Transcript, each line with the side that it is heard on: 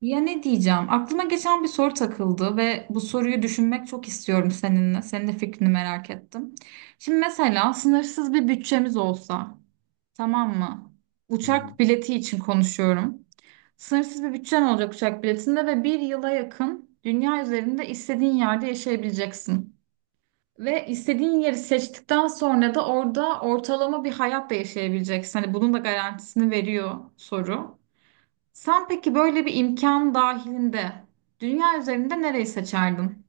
right: Ya ne diyeceğim? Aklıma geçen bir soru takıldı ve bu soruyu düşünmek çok istiyorum seninle. Senin de fikrini merak ettim. Şimdi mesela sınırsız bir bütçemiz olsa, tamam mı?
left: Hı hı.
right: Uçak bileti için konuşuyorum. Sınırsız bir bütçen olacak uçak biletinde ve bir yıla yakın dünya üzerinde istediğin yerde yaşayabileceksin. Ve istediğin yeri seçtikten sonra da orada ortalama bir hayat da yaşayabileceksin. Hani bunun da garantisini veriyor soru. Sen peki böyle bir imkan dahilinde dünya üzerinde nereyi seçerdin?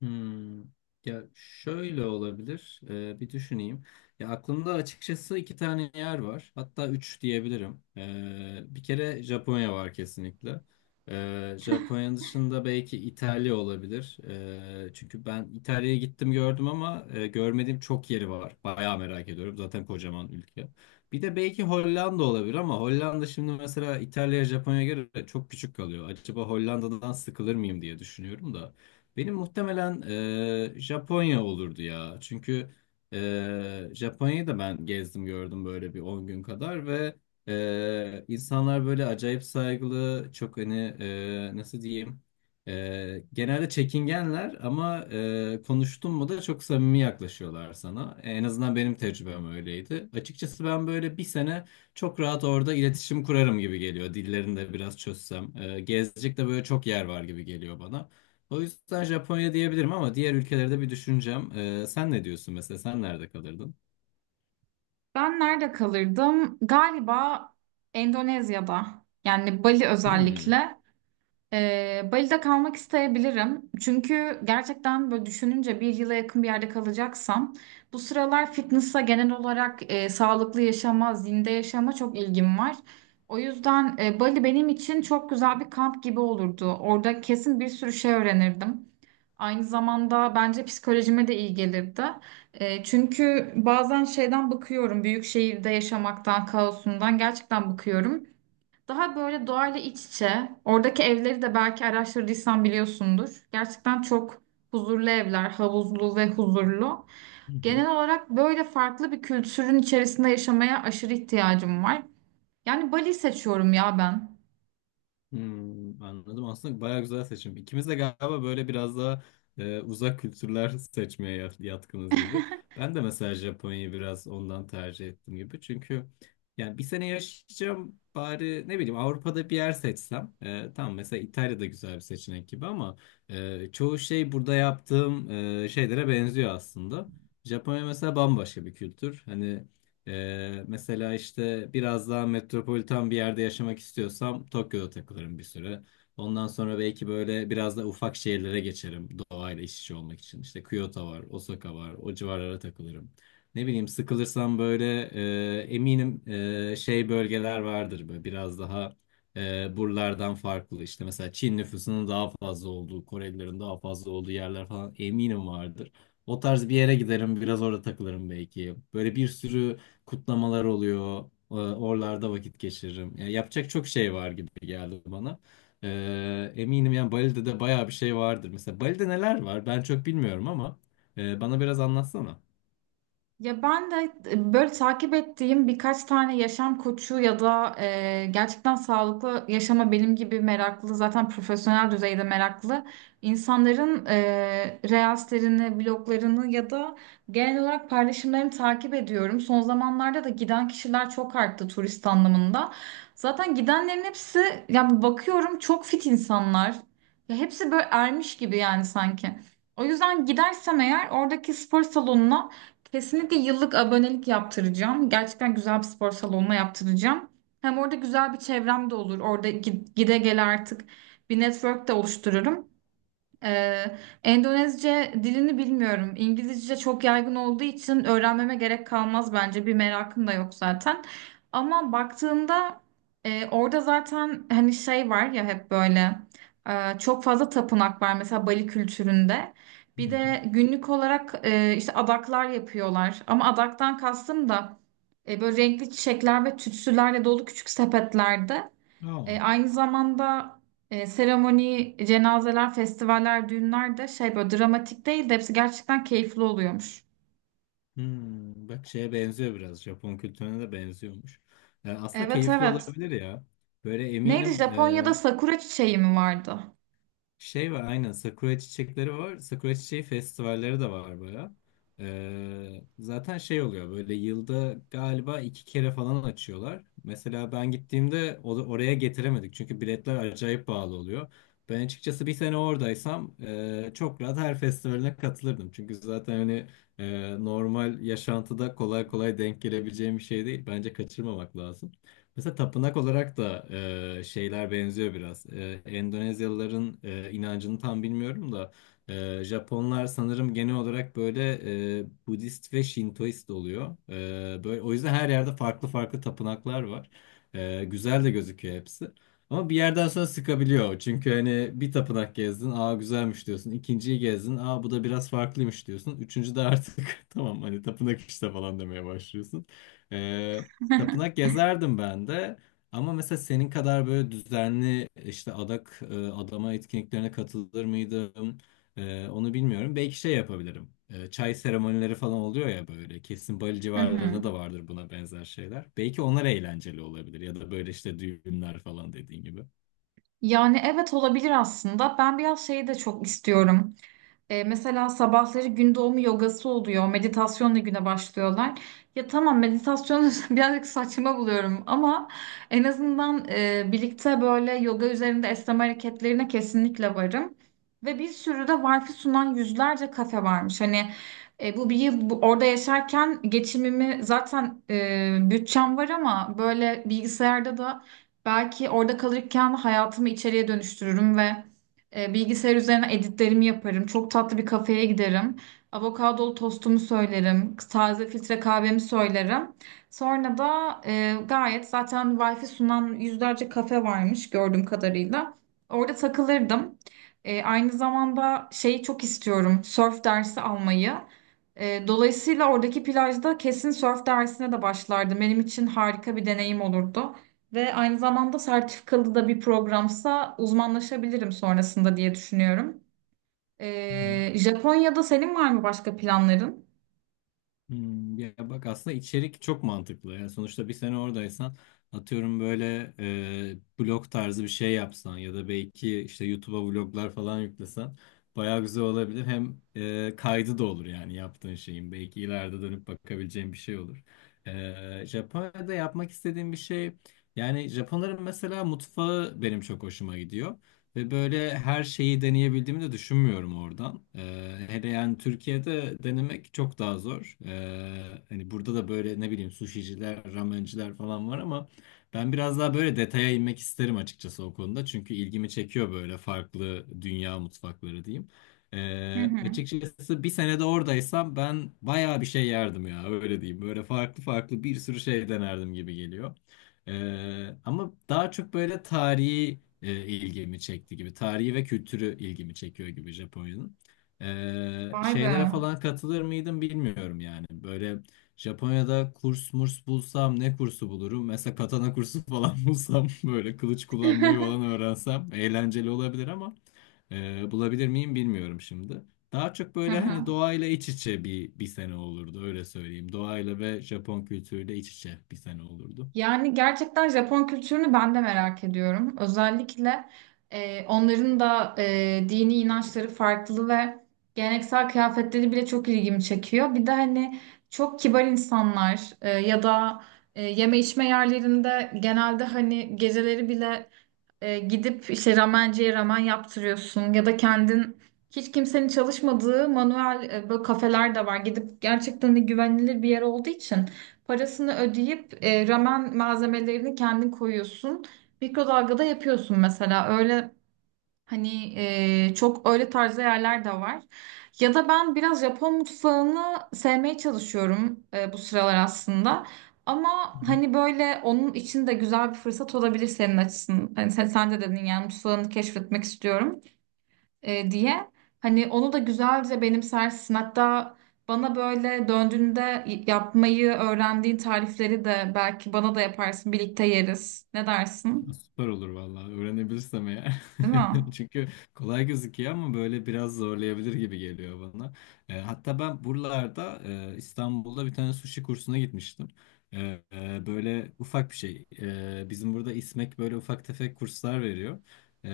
left: Hmm. Ya şöyle olabilir. Bir düşüneyim. Ya aklımda açıkçası iki tane yer var. Hatta üç diyebilirim. Bir kere Japonya var kesinlikle. Japonya dışında belki İtalya olabilir. Çünkü ben İtalya'ya gittim gördüm ama görmediğim çok yeri var. Bayağı merak ediyorum. Zaten kocaman ülke. Bir de belki Hollanda olabilir ama Hollanda şimdi mesela İtalya'ya Japonya'ya göre çok küçük kalıyor. Acaba Hollanda'dan sıkılır mıyım diye düşünüyorum da. Benim muhtemelen Japonya olurdu ya. Çünkü Japonya'yı da ben gezdim gördüm böyle bir 10 gün kadar ve insanlar böyle acayip saygılı, çok hani, nasıl diyeyim, genelde çekingenler ama konuştun mu da çok samimi yaklaşıyorlar sana. En azından benim tecrübem öyleydi. Açıkçası ben böyle bir sene çok rahat orada iletişim kurarım gibi geliyor. Dillerini de biraz çözsem. Gezecek de böyle çok yer var gibi geliyor bana. O yüzden Japonya diyebilirim ama diğer ülkelerde bir düşüneceğim. Sen ne diyorsun mesela? Sen nerede kalırdın?
right: Ben nerede kalırdım? Galiba Endonezya'da. Yani Bali
left: Hmm.
right: özellikle. Bali'de kalmak isteyebilirim. Çünkü gerçekten böyle düşününce bir yıla yakın bir yerde kalacaksam bu sıralar fitness'a genel olarak sağlıklı yaşama, zinde yaşama çok ilgim var. O yüzden Bali benim için çok güzel bir kamp gibi olurdu. Orada kesin bir sürü şey öğrenirdim. Aynı zamanda bence psikolojime de iyi gelirdi. Çünkü bazen şeyden bıkıyorum, büyük şehirde yaşamaktan, kaosundan gerçekten bıkıyorum. Daha böyle doğayla iç içe, oradaki evleri de belki araştırdıysan biliyorsundur. Gerçekten çok huzurlu evler, havuzlu ve huzurlu. Genel olarak böyle farklı bir kültürün içerisinde yaşamaya aşırı ihtiyacım var. Yani Bali seçiyorum ya ben.
left: Hmm, anladım. Aslında bayağı güzel seçim. İkimiz de galiba böyle biraz daha uzak kültürler yatkınız gibi. Ben de mesela Japonya'yı biraz ondan tercih ettim gibi. Çünkü yani bir sene yaşayacağım bari ne bileyim Avrupa'da bir yer seçsem. E, tamam mesela İtalya'da güzel bir seçenek gibi ama çoğu şey burada yaptığım şeylere benziyor aslında. Japonya mesela bambaşka bir kültür. Hani mesela işte biraz daha metropolitan bir yerde yaşamak istiyorsam Tokyo'da takılırım bir süre. Ondan sonra belki böyle biraz da ufak şehirlere geçerim doğayla iç içe olmak için. İşte Kyoto var, Osaka var, o civarlara takılırım. Ne bileyim sıkılırsam böyle, eminim şey bölgeler vardır böyle biraz daha buralardan farklı. İşte mesela Çin nüfusunun daha fazla olduğu, Korelilerin daha fazla olduğu yerler falan eminim vardır. O tarz bir yere giderim, biraz orada takılırım belki. Böyle bir sürü kutlamalar oluyor. Oralarda vakit geçiririm. Yani yapacak çok şey var gibi geldi bana. Eminim yani Bali'de de bayağı bir şey vardır. Mesela Bali'de neler var? Ben çok bilmiyorum ama bana biraz anlatsana.
right: Ya ben de böyle takip ettiğim birkaç tane yaşam koçu ya da gerçekten sağlıklı yaşama benim gibi meraklı zaten profesyonel düzeyde meraklı insanların reelslerini, bloglarını ya da genel olarak paylaşımlarını takip ediyorum. Son zamanlarda da giden kişiler çok arttı turist anlamında. Zaten gidenlerin hepsi ya bakıyorum çok fit insanlar. Ya hepsi böyle ermiş gibi yani sanki. O yüzden gidersem eğer oradaki spor salonuna kesinlikle yıllık abonelik yaptıracağım. Gerçekten güzel bir spor salonuna yaptıracağım. Hem orada güzel bir çevrem de olur. Orada gide gele artık bir network de oluştururum. Ee, Endonezce dilini bilmiyorum. İngilizce çok yaygın olduğu için öğrenmeme gerek kalmaz bence. Bir merakım da yok zaten. Ama baktığımda orada zaten hani şey var ya hep böyle çok fazla tapınak var mesela Bali kültüründe.
left: Hı
right: Bir
left: hı.
right: de günlük olarak işte adaklar yapıyorlar. Ama adaktan kastım da böyle renkli çiçekler ve tütsülerle dolu küçük sepetlerde.
left: Aa.
right: Aynı zamanda seremoni, cenazeler, festivaller, düğünler de şey böyle dramatik değil de hepsi gerçekten keyifli oluyormuş.
left: Hmm, bak şeye benziyor biraz. Japon kültürüne de benziyormuş. Yani aslında
right: Evet,
left: keyifli
right: evet.
left: olabilir ya. Böyle
right: Neydi
left: eminim,
right: Japonya'da sakura çiçeği mi vardı?
left: şey var aynen, sakura çiçekleri var. Sakura çiçeği festivalleri de var baya. Zaten şey oluyor, böyle yılda galiba iki kere falan açıyorlar. Mesela ben gittiğimde oraya getiremedik çünkü biletler acayip pahalı oluyor. Ben açıkçası bir sene oradaysam çok rahat her festivaline katılırdım. Çünkü zaten hani normal yaşantıda kolay kolay denk gelebileceğim bir şey değil. Bence kaçırmamak lazım. Mesela tapınak olarak da şeyler benziyor biraz. Endonezyalıların inancını tam bilmiyorum da Japonlar sanırım genel olarak böyle Budist ve Şintoist oluyor. E, böyle o yüzden her yerde farklı farklı tapınaklar var. E, güzel de gözüküyor hepsi. Ama bir yerden sonra sıkabiliyor. Çünkü hani bir tapınak gezdin, aa güzelmiş diyorsun. İkinciyi gezdin, aa bu da biraz farklıymış diyorsun. Üçüncü de artık tamam hani tapınak işte falan demeye başlıyorsun. Tapınak gezerdim ben de. Ama mesela senin kadar böyle düzenli işte adak, adama etkinliklerine katılır mıydım? E, onu bilmiyorum. Belki şey yapabilirim. E, çay seremonileri falan oluyor ya böyle. Kesin Bali
right: Hı hı.
left: civarlarında da vardır buna benzer şeyler. Belki onlar eğlenceli olabilir ya da böyle işte düğünler falan dediğin gibi.
right: Yani evet olabilir aslında. Ben biraz şeyi de çok istiyorum. Mesela sabahları gün doğumu yogası oluyor. Meditasyonla güne başlıyorlar. Ya tamam meditasyonu birazcık saçma buluyorum ama en azından birlikte böyle yoga üzerinde esneme hareketlerine kesinlikle varım. Ve bir sürü de wifi sunan yüzlerce kafe varmış. Hani bu bir yıl orada yaşarken geçimimi zaten bütçem var ama böyle bilgisayarda da belki orada kalırken hayatımı içeriye dönüştürürüm ve bilgisayar üzerine editlerimi yaparım. Çok tatlı bir kafeye giderim. Avokadolu tostumu söylerim. Taze filtre kahvemi söylerim. Sonra da gayet zaten Wi-Fi sunan yüzlerce kafe varmış gördüğüm kadarıyla. Orada takılırdım. Aynı zamanda şeyi çok istiyorum. Surf dersi almayı. Dolayısıyla oradaki plajda kesin surf dersine de başlardım. Benim için harika bir deneyim olurdu. Ve aynı zamanda sertifikalı da bir programsa uzmanlaşabilirim sonrasında diye düşünüyorum. Japonya'da senin var mı başka planların?
left: Hmm, ya bak aslında içerik çok mantıklı. Yani sonuçta bir sene oradaysan atıyorum böyle blog tarzı bir şey yapsan ya da belki işte YouTube'a vloglar falan yüklesen bayağı güzel olabilir. Hem kaydı da olur yani yaptığın şeyin. Belki ileride dönüp bakabileceğin bir şey olur. E, Japonya'da yapmak istediğim bir şey, yani Japonların mesela mutfağı benim çok hoşuma gidiyor. Ve böyle her şeyi deneyebildiğimi de düşünmüyorum oradan. Hele yani Türkiye'de denemek çok daha zor. Hani burada da böyle ne bileyim suşiciler, ramenciler falan var ama ben biraz daha böyle detaya inmek isterim açıkçası o konuda. Çünkü ilgimi çekiyor böyle farklı dünya mutfakları diyeyim.
right: Hı hı.
left: Açıkçası bir senede oradaysam ben bayağı bir şey yerdim ya, öyle diyeyim. Böyle farklı farklı bir sürü şey denerdim gibi geliyor. Ama daha çok böyle tarihi ilgimi çekti gibi. Tarihi ve kültürü ilgimi çekiyor gibi Japonya'nın. E,
right: Vay be.
left: şeylere falan katılır mıydım bilmiyorum yani. Böyle Japonya'da kurs murs bulsam ne kursu bulurum? Mesela katana kursu falan bulsam böyle kılıç kullanmayı falan öğrensem eğlenceli olabilir ama bulabilir miyim bilmiyorum şimdi. Daha çok
right: Hı
left: böyle
right: hı.
left: hani doğayla iç içe bir sene olurdu, öyle söyleyeyim. Doğayla ve Japon kültürüyle iç içe bir sene olurdu.
right: Yani gerçekten Japon kültürünü ben de merak ediyorum. Özellikle onların da dini inançları farklı ve geleneksel kıyafetleri bile çok ilgimi çekiyor. Bir de hani çok kibar insanlar ya da yeme içme yerlerinde genelde hani geceleri bile gidip işte ramenciye ramen yaptırıyorsun ya da kendin hiç kimsenin çalışmadığı manuel böyle kafeler de var. Gidip gerçekten de güvenilir bir yer olduğu için parasını ödeyip ramen malzemelerini kendin koyuyorsun. Mikrodalgada yapıyorsun mesela. Öyle hani çok öyle tarzda yerler de var. Ya da ben biraz Japon mutfağını sevmeye çalışıyorum bu sıralar aslında. Ama hani böyle onun için de güzel bir fırsat olabilir senin açısından. Hani sen de dedin yani mutfağını keşfetmek istiyorum diye. Hani onu da güzelce benimsersin. Hatta bana böyle döndüğünde yapmayı öğrendiğin tarifleri de belki bana da yaparsın. Birlikte yeriz. Ne dersin?
left: Süper olur vallahi, öğrenebilirsem eğer.
right: Değil mi?
left: Çünkü kolay gözüküyor ama böyle biraz zorlayabilir gibi geliyor bana. Hatta ben buralarda İstanbul'da bir tane sushi kursuna gitmiştim. E, Böyle ufak bir şey. E, bizim burada İSMEK böyle ufak tefek kurslar veriyor. E,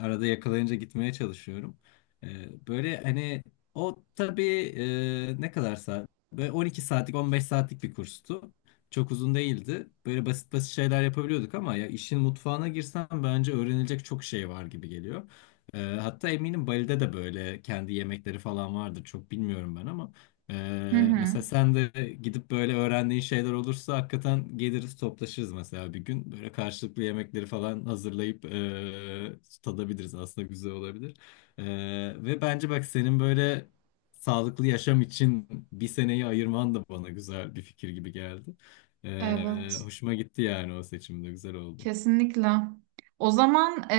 left: Arada yakalayınca gitmeye çalışıyorum. E, böyle hani o tabii, ne kadar saat? Böyle 12 saatlik 15 saatlik bir kurstu. Çok uzun değildi. Böyle basit basit şeyler yapabiliyorduk ama ya işin mutfağına girsem bence öğrenilecek çok şey var gibi geliyor. Hatta eminim Bali'de de böyle kendi yemekleri falan vardır. Çok bilmiyorum ben ama
right: Hı hı.
left: mesela sen de gidip böyle öğrendiğin şeyler olursa hakikaten geliriz toplaşırız mesela bir gün. Böyle karşılıklı yemekleri falan hazırlayıp tadabiliriz. Aslında güzel olabilir. Ee, Ve bence bak senin böyle sağlıklı yaşam için bir seneyi ayırman da bana güzel bir fikir gibi geldi.
right: Evet.
left: Hoşuma gitti yani, o seçimde güzel oldu.
right: Kesinlikle. O zaman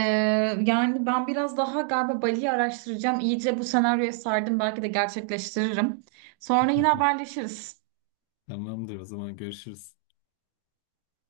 right: yani ben biraz daha galiba Bali'yi araştıracağım. İyice bu senaryoya sardım. Belki de gerçekleştiririm. Sonra yine haberleşiriz.
left: Tamamdır o zaman, görüşürüz.